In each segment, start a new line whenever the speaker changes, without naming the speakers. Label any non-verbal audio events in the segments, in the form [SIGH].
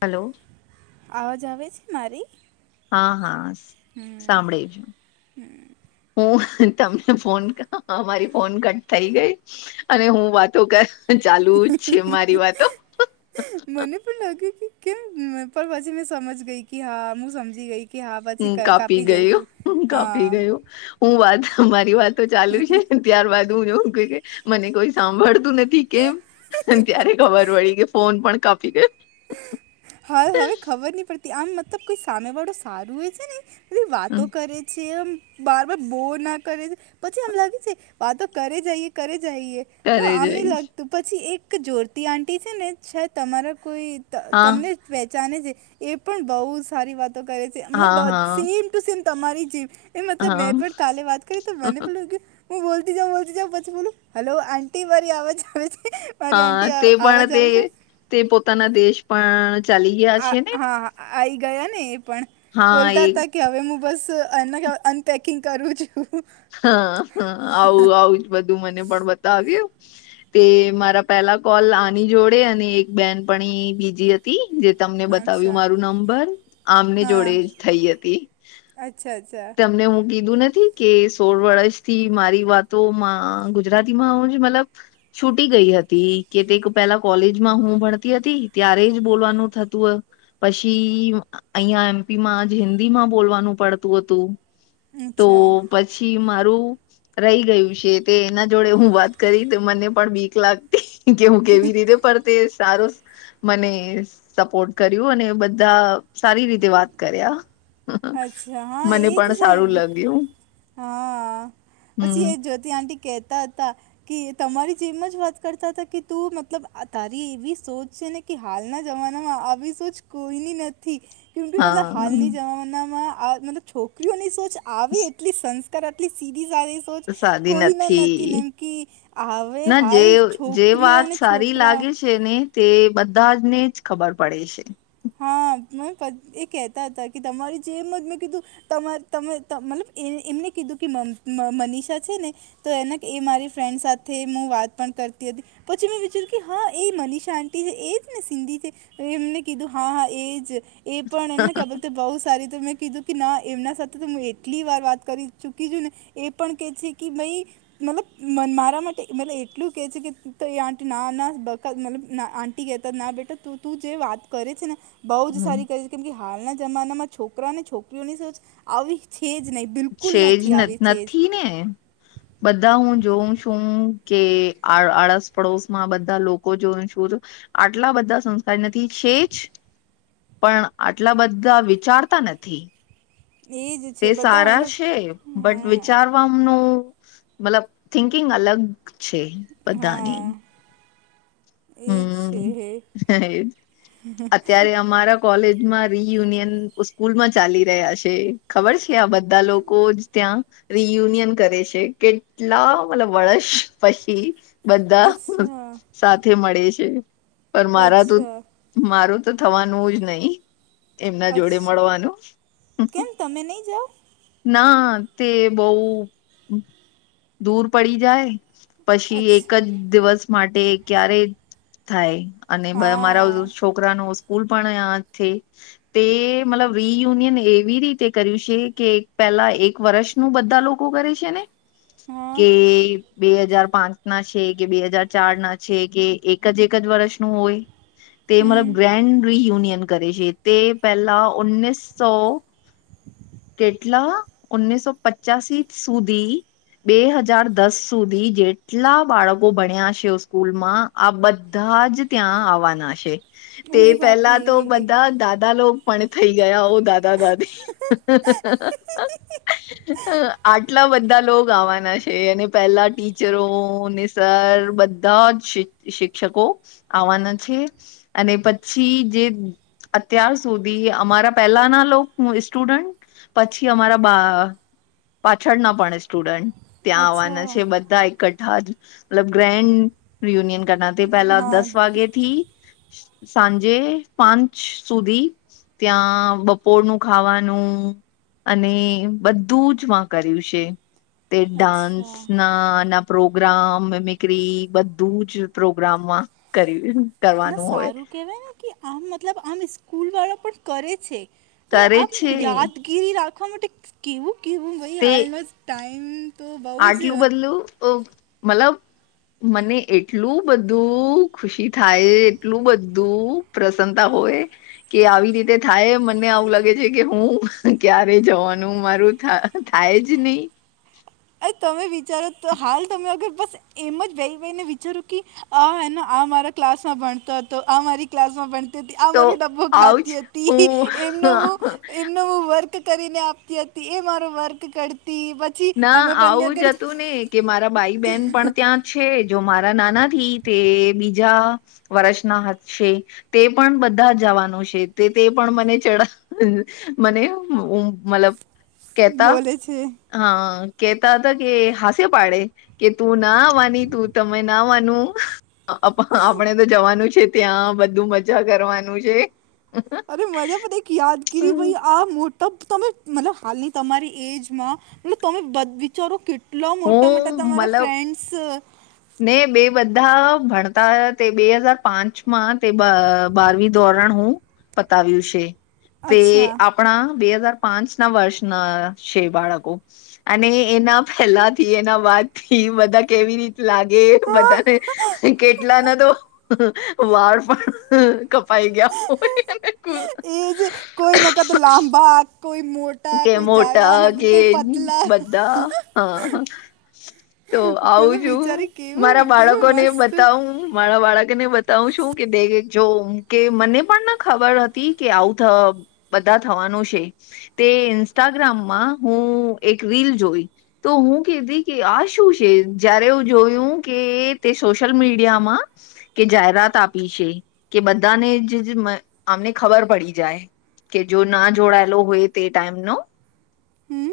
Hello.
અવાજ આવે છે, મારી.
હા હા સાંભળી [UNINTELLIGIBLE] હું તમને ફોન અમારી ફોન કટ થઈ ગઈ. અને હું વાતો કર ચાલુ જ છે, મારી વાતો.
મને પણ લાગ્યું કે કેમ પણ પછી મેં સમજ ગઈ કે હા હું સમજી ગઈ. કે હા પછી
[UNINTELLIGIBLE]
ક-
કાપી
જશે
ગયું હ કાપી
હા
ગયું હું વાત મારી વાતો ચાલુ છે. ત્યારબાદ હું એવું ક કે મને કોઈ સાંભળતું નથી કેમ. ત્યારે ખબર પડી કે ફોન પણ કાપી [UNINTELLIGIBLE]
હા હવે ખબર નહી પડતી આમ મતલબ કોઈ સામે વાળો સારું હો છે, ને. બધી વાતો કરે છે, એમ બાર બાર બોર ના કરે છે, પછી એમ લાગે છે, વાતો કરે જઈએ કરે જઈએ. હ
ઘરે
આને
જઈશ
લાગતું પછી એક જોરતી આટી છે, ને તમારા કોઈ.
હા
તમને [UNINTELLIGIBLE] છે, એ પણ બહુ સારી વાતો કરે છે,
હા હા
મતલબ [UNINTELLIGIBLE] [UNINTELLIGIBLE] તમારી [UNINTELLIGIBLE] મતલબ
હા
મેં પણ કાલે વાત કરી તો મને [UNINTELLIGIBLE] હું બોલતી જાઉં બોલતી જાઉં પછી બોલું હેલો [UNINTELLIGIBLE] મારી આવાજ આવે છે. મારી
હા
આંટી
તે પણ
આવાજ
તે
આવે છે
તે પોતાના દેશ પણ. ચાલી ગયા
આ
છે ને
હા આવીઈ ગયા ને એ પણ
હા
બોલતા
એક
હતા. કે હવે હું બસ [UNINTELLIGIBLE] અનપેકિંગ કરું છું.
હા હ આવું આવું જ બધું મને પણ બતાવ્યું. તે મારા પેલા કોલ આની જોડે અને એક બેન પણ બીજી હતી જે. તમને બતાવ્યું
અચ્છા
મારું નંબર આમને
હા
જોડે જ થઈ હતી.
અચ્છા અચ્છા.
તમને હું કીધું નથી કે સોળ [UNINTELLIGIBLE] મારી વાતોમાં ગુજરાતીમાં હું જ મતલબ. છૂટી ગઈ હતી કે તે પેલા કોલેજમાં હું ભણતી હતી ત્યારે જ બોલવાનું થતું. પછી અહિયાં એમપી માં જ હિન્દી માં બોલવાનું પડતું હતું. તો
અચ્છા
પછી મારું. રહી ગયું છે, તે એના જોડે હું વાત કરી મને પણ બીક લાગતી. [UNINTELLIGIBLE] કેવું કેવી રીધે પણ તે સારો. મને સપોર્ટ કર્યું અને બધા સારી રીતે વાત કર્યા.
અચ્છા હા
મને
એજ
પણ
છે,
સારું લાગ્યું
હા પછી
હમ
એ જો. તે આંટી કહેતા હતા. કે તમારી જેમ જ વાત કરતા હતા કે તું મતલબ તારી એવી સોચ છે, ને. કે હાલના જમાનામાં આવી સોચ કોઈની નથી. કેમ કે મતલબ
હા
હાલની જમાનામાં આ મતલબ છોકરીઓની સોચ આવે એટલી સં [UNINTELLIGIBLE] આટલી [UNINTELLIGIBLE] તો જ કોઈ [UNINTELLIGIBLE] નથી એમકી હવે
ના જે
હાલ
જે
છોકરીઓ
વાત
અને
સારી
છોકરા.
લાગે છે, ને તે બધાજ ને જ ખબર પડે છે.
હા મે [UNINTELLIGIBLE] કેહેતા હતા કે તમારી જેમ જ મેં કીધું. તમા તમે મતલબ એમને કીધું કે મનીષા છે ને- તો એના એ મારી ફ્રેન્ડ સાથે હું વાત પણ કરતી હતી- પછી મેં વિચાર્યું હા એ મનીષા આંટી છે એ ને સિંધી છે. એમને- કીધું હા હા એજ એ પણ એમને- તો બહુ સારી તો મેં કીધું કે ના એમના સાથે તો હું એટલી વાર વાત કરી ચૂકી છું ને- એ પણ કે છે કે ભાઈ- મતલબ મારા માટે મત એટલું કેહે છે કે એ આંટી ના ના બકત મલબ આ- ગતા ના બેટા તું જે વાત કરે છે ને બઉ જ સારી ક- કેમ કે હાલના જમાનામાં છોકરા અને છોકરીઓની સ આવી છે જ નહીં- બિલકુલ
છેજ
નથી આવી છે
નથી ને- બધા હું જોઉં છું કે આ આળસપડોશ માં બધા લોકો જોયું છું. આટલા બધા સંસ્કાર નથી છે જ- પણ આટલા બધા વિચારતા નથી-
જ એ જ છે
તે
બધા
સારા
મતલબ
છે બટ
હા
વિચાર- મલબ થિંકિંગ અલગ છે
હા
બધાની-
એ જ છે
હમ અત્યારે અમારા- કોલેજમાં રિયુનિયન સ્કૂલમાં ચાલી રહ્યા છે ખબર છે આ બધા લોકો જ ત્યાં- રિયુનિયન કરે છે કેટલા મતલબ વર્ષ પછી- બધા-
અચ્છા
સાથે મળે છે પણ મારા તો
અચ્છા
મારું તો થવાનું જ નહી- એમના જોડે
અચ્છા
મળવાનું-
કેમ તમે નહીં જાઓ
ના તે બહ દૂર પડી જાય- પછી એક
અચ્છા
જ દિવસ માટે ક્યારે થાય અને
હા
મારા- છોકરાનો સ્કૂલ પણ્યાથી- તે મતલબ રિયુનિયન એવી રીતે કર્યું છે કે પેલા એક વર્ષ- શું બધા લોકો કરે છે ને-
હા
કે બે હજાર પાંચ ના છે કે બે હજાર ચાર ના છે. કે એક જ એક જ વર્ષનુંું હોય તે મતલબ
હમ
ગ્રેન્ડ રિયુનિયન- કરે છે તે પહેલા ઉનીસસો- કેટલા ઓનીસસો પચાસી સુધી- બે હજાર દસ સુધી જેટલા બાળકો ભણ્યા છે સ્કૂલમાં- આ બધા જ ત્યાં આવવાના હ છે. તે
અરે બાપરે
પેલા તો બધા દાદા લો પણ થઈ ગયા હો દાદા દાદી- હ
એક-
આટલા બધા લોકો આવવાના છે અને પેલા ટીચરોને- સર બધા જ શિક્ષકો આવવાના છે. અને પછી જે અત્યાર સુધી અમારા પહેલા ના લો હું- સ્ટુડન્ટ પછી અમારા બા પાછળના પણ સ્ટુડન્ટ- ત્યાં આવવાના
અચ્છા
છે બધા એકઠા જ મતલબ ગ્રેન્ડ- રિયુનિયન કરના તે પેલા
હા
દસ વાગેથી- સાંજે પાંચ સુધી ત્યાં બપોરનું ખાવાનું- અને બધું જ માં કર્યું છે. તે ડાન્સ
અચ્છા
ના ના- પ્રોગ્રામ મેમિકરી બધું જ પ્રોગ્રામમાં કર્યું-
ના
કરવાનું હોય
સારું કહેવાય ને કે આમ મતલબ આમ સ્કૂલ વાળો પણ કરે છે. મલબ
કરે
આ
છે
યાદગીરી રાખવા માટે કેવું કેવું ભાઈ
તે
હાલનો ટાઈમ- તો બહુ જ
આટલું બધલું મતલબ મને એટલું બધું- ખુશી થાય એટલું બધું પ્રસન્નતા હોય કે આવી રીતે થાય મને- તમને આવું લાગે છે કે હું ક્યારે જવાનું મારું થાય જ નહી-
અ તમે વિચારો તો હાલ તમે અગર બસ એમ જ વાઈ ભાઈને વિચારો કે અ એનો આ મારા ક્લાસ માં ભણતો હતો આ મારી ક્લાસ માં ભણ આ
તો
મારો ડબ્બો
આવું જ
ખાતી હતી
હું
એમનો હું એમનો હું વર્ક કરીને આપતી હતી એ મારો વર્ક કરતી પછી
ના
અમે બંને
આવું જ
અગર
હતું ને કે મારા ભાઈ બેહેન પણ ત્યાં છે જો મારા નાના થી તે બીજા વર્ષના હશે તે પણ બધા જવાનું છે તે તે પણ મને ચ મને મતલબ કેતા
બોલે છે.
હા કેતા હતા કે હાસ્ય પાડે. કે તું નાવાની તું તમે નાવાનું. આપણે તો જવાનું છે ત્યાં બધું મજા કરવાનું છે.
અરે મબ પ એક યાદગીરી આ મોટી તો તમે મતલબ હાલની તમારી એજમાં મલ તમે વિચારો કેટ કેટલા મોટા
હું
મોટા તમારા
મતલબ
ફ્રેન્ડ્સ
ને બે બધા ભણતા તે બે હજાર પાંચ માં તે બ બારમી ધોરણ હું પતાવ્યું છે તે
અચ્છા
આપ આપણા બે હજાર પાંચ ના વર્ષના છે બાળકો. અને એના પેલા થી એના બાદ થી બધા કેવી રીતે લાગે
હા
બધાને કેટલા ના તો વાળ પણ પાઈ ગયા.
એ જ કોઈ નકા તો લાંબા કોઈ મોટ
કે મોટા કે બધા અ તો આવું
મતલબ
છું
વિચારી કેવું
મારા
કેવું
બાળકો ને
મસ્ત
બતાવું મારા બાળક ને બતા તો હું શું કે દે જો કે મને પણ ના ખબર હતી કે આવું થ બધા થવાનું છે તે ઇન્સ્ટાગ્રામમાં હું એક રીલ જોઈ તો હું કતી કે આ શું છે જયારે હું જોયું કે તે સોશિયલ મીડિયામાં કે જાહેરાત આપી છે કે બધાને જ આમને ખબર પડી જાય. કે જો ના જોડાયેલો હોય તે ટાઈમનો
હમ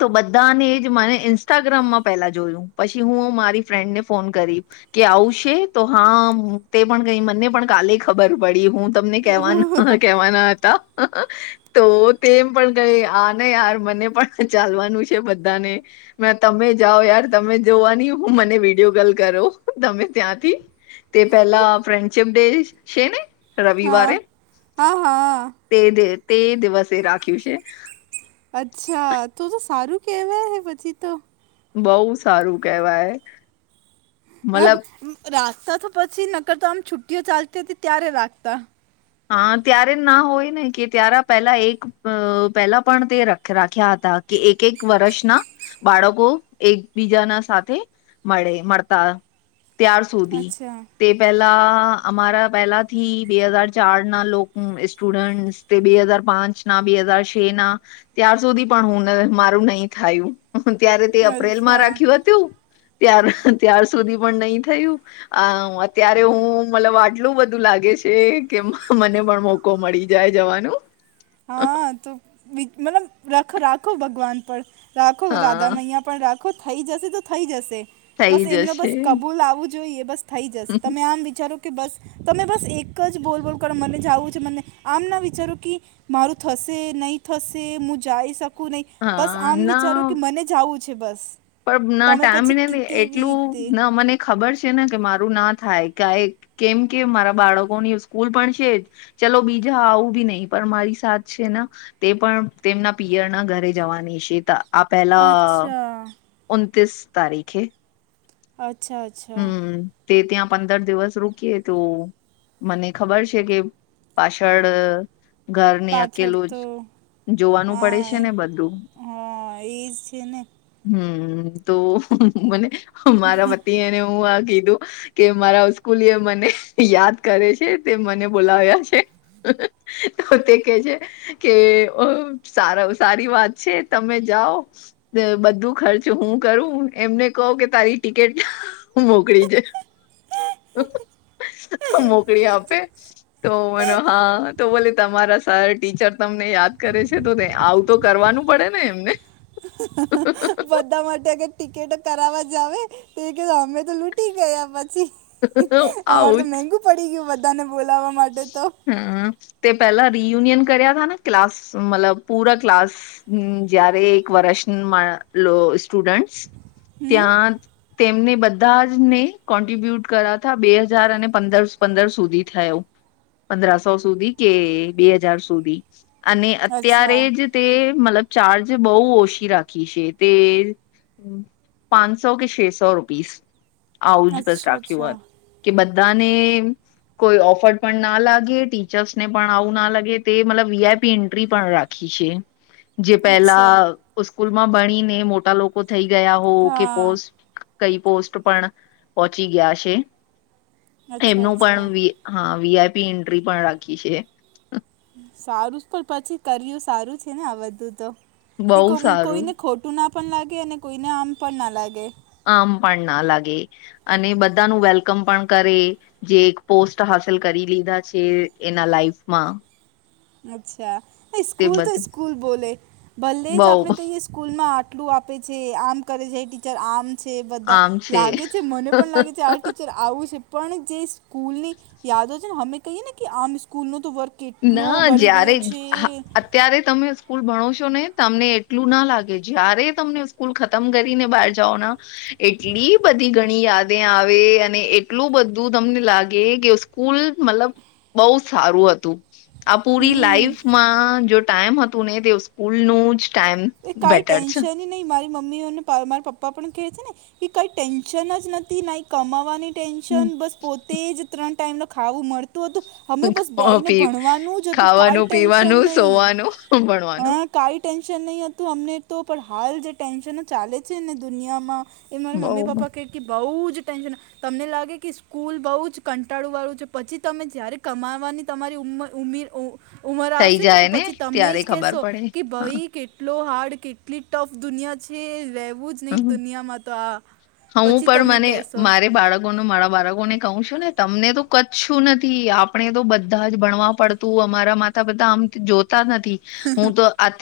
તો બધાને એ જ મને ઇન્સ્ટાગ્રામમાં પેલા જોયું પછી હું મારી ફ્રેન્ડને ફોન કરી, કે આવશે તો હા તે પણ કઈ મને પણ કાલે ખબર પડી હું તમને કેવા
ઓહ,
કેવાના હતા. તો તેમ પણ કહી આ ન યાર મને પણ ચાલવાનું છે બધાને. તમે જાઓ યાર તમે જોવા ની હું મને વિડીયો કોલ કરો તમે ત્યાંથી. તે પેહેલા ફ્રેન્ડશિપ ડે છે ને.
હા
રવિવારે
હા હા
તે દ તે દિવસે રાખ્યું છે.
અચ્છા તો તો સારું કેવા હે પછી તો.
બહું સારું કેહેવાય.
રાખતા તો પછી નકર તો આમ છુટ્ટીઓ ચાલતી હતી ત્યારે રાખતા.
હા ત્યારે ના હોય ને કે ત્યારે પહેલા એક પહેલા પણ તે રાખ્યા હતા. કે એક એક વર્ષના બાળકો એકબીજાના સાથે મળે મળતા. ત્યાર સુધી
અચ્છા
તે પેલા અમારા પહેલાથી બે હજાર ચાર ના લોક સ્ટુડન્ટ તે બે હજાર પાંચ ના બે હજાર છે ના. ત્યાાર સુધી પણ હું ને મારું નહી થયું. હું ત્યારે તે અપ્રેલ માં
અચ્છા
રાખ્યું હતું ત ત્યાર સુધી પણ નહી થયું. અ અત્યારે હું મને આટલું બધું લાગે છે. કે મને પણ મોકો મળી જાય જવાનું.
હા તો મતલબ રાખ રાખો ભગવાન પર રાખો રાદા
હા
મૈયા રાો થઈ જશે તો થઈ જશે
થઈ
બસ એમને
જશે
બસ કબૂલ આવું જોઈએ બસ થઈ જશે તમે આમ વિચારો બસ તમે બસ એક જ બોલ બોલ કરો મને જવું છે મને આમ ના વિચારો કે મારું થશે નહીં થશે હું જઈ શકું નહીં બસ
હા
આમ
ના
વિચારો કે મને જવું છે બસ
પણ ના
તમે પછી
ટાઈમ
કે- કેવી
એટલું
રીતે
ના મને ખબર છે ને કે મારું ના થાય ક કેમ કેમ મારા બાળકોની સ્કૂલ પણ છે જ ચલો બીજા આવું બી નહી પણ મારી સાત છે ને તે પણ તેમના પિયરના ઘરે જવાની છે આ પેલા
અચ્છા
ઉતીસ તારીખે
અચ્છા અ
હમ્મ તે ત્યાં પંદર દિવસ રૂકીયએ તો મને ખબર છે કે પાછળ ઘરને
પાછળ
અકેલું
તો
જ જોવાનું પડે
હા
છે ને બધું
હા એજ છે ને
હમ્મ તો મને મારા પતિને હું આ કીધું કે મારા સ્કૂલી એ મને યાદ કરે છે તે મને બોલાવ્યા છે [INAUDIBLE] તો તે કે છે કે સાર સારી વાત છે તમે જાઓ બધું ખર્ચ હું કરું એમને કહું કે તારી ટિકિટ મોકલી જ મોકલી આપે તો મનો હા તો બોલે તમારા સા ટીચર તમને યાદ કરે છે તો આઉટ તો કરવાનું પડે ને એમને
બધા માટે ટિકિટ કરાવવા જ આવે તો કે અમે તો લૂટી ગયા પછી
આવું જ
ટી ગયું બધાને બોલાવવા માટે તો
હમ્મ તે પેલા રિયુનિયન કર્યા થા ક્લાસ મતલબ પૂરા ક્લાસ હ જયારે એક વર્ષ મા લો સ્ટુડન્ટસ
હમ
ત્યાં તેમને બધા જ ને કોન્ટ્રિબ્યુટ કરાતા બે હજાર અને પંદર પંદર સુધી થયો પંદ્રસો સુધી કે બે હજાર સુધી અને
અચ્છા
અત્યારે જ તે મતલબ ચાર્જ બહુ ઓછી રાખી છે તે પાંચસો કે છેસો રૂપીસ આવુંજ બસ
અચ્છા
રાખ્યું
અચ્છા
વાત કે બધાને કોઈ ઓફર પણ ના લાગે ટીચર્સ ને પણ આવું ના લાગે તે મતલબ વીઆઈપી એન્ટ્રી પણ રાખી છે
[INAUDIBLE]
જે પેલા
અચ્છા
સ્કૂલમાં ભણીને મોટા લોકો થઈ ગયા હો કે
હા
પોસ્ટ કઈ પોસ્ટ પણ પહોચી ગયા છે
અચ્છા
એમનું
અચ્છા
પણા વીઆઈપી એન્ટ્રી પણ રાખી છે
સારું જ પણ પછી કર્યું સારું છે ને આ બધું તો એ
બહુ સારું
કોઈને ખોટું ના પણ લાગે અને કોઈને આમ પણ ના લાગે
આમ પણ ના લાગે અને બધાનું વેલકમ પણ કરે જે એક પોસ્ટ હાસલ કરી લીધા છે એના લાઈફમાં
અચ્છા
તે
સ્કૂલ તો
બધું
સ્કૂલ બોલે ભલ્લે
બઉ
જ આપને કહીએ સ્કૂલમાં આટલું આપે છે આમ કરે છે ટીચર આમ છે એ બધા લાગે છે મને પણ લાગે છે આ ટીચર આવું છે પણ જે સ્કૂલ ની યાદો છે ને અમે કહીએ ને કે આમ સ્કૂલ ન તો વર્ક કેટ
ના જ્યારે અ ત્યારે તમે સ્કૂલ ભણો છો ને તમને એટલું ના લાગે જય્યારે તમને સ્કૂલ ખતમ કરી ને બહાર જાઓના એટલી બધી ઘણી યાદે આવે અને એટલું બધું તમને લાગે કે. સ્કૂલ મતલબ બહુ સારું હતું. આ પૂરી
હમ
લાઈફમાં જો ટાઈમ હતું ને તે સ્કૂલ નુજ.
એ કાઈ ટેન્શન. ને નઇ મારી મમ્મીઓ ને પ મારા પપ્પા પણ કે છે ને કઈ ટેન્શન જ નથી ના કમાવાની
હમ,
ટેન્શન બસ પોતે જ ત્રણ ટાઈમ નુ ખાવું મળ. તુ હતુ અમે બસ
ખાવા
બેને
પી
ભણવાનું જ હતું કાઈ
ખાવાનું
ટેન્શન
પીવાનું
નહી
સોવાનું
હ.
ભણવાનું
કાઈ ટેન્શન નહીં હતું અમને તો પણ હાલ જે ટેન્શનો ચાલે છે ને દુનિયામાં એ મારા મમ્મી
બઉ
પપ્પા કે બઉ જ ટેન્શન તમને લાગે કે સ્કૂલ બહુ જ કંટાળુ વાળું છે પછી તમે જયારે કમાવાની તમારી ઉમર ઉમીર ઉ ઉમર
થઈ
આવશે ને તો
જાય
પછી તમે
ત્યારે
જ
ખબર
કહેશો
પડે
કે
હા
ભાઈ એટલો હાર્ડ કેટલી ટફ દુનિયા છે રહેેવું જ.
હમ
દુનિયામાં તો આ
હું
પછી
પણ
તમે
મને
કહેશો
મારે બાળકોને મારા બાળકો ને કહ છું ને તમને તો કચછું નથી આપણે તો બધા જ ભણવા પડ. તું અમારા માતા પિતા આમ જોતા નથી હું તો આતે.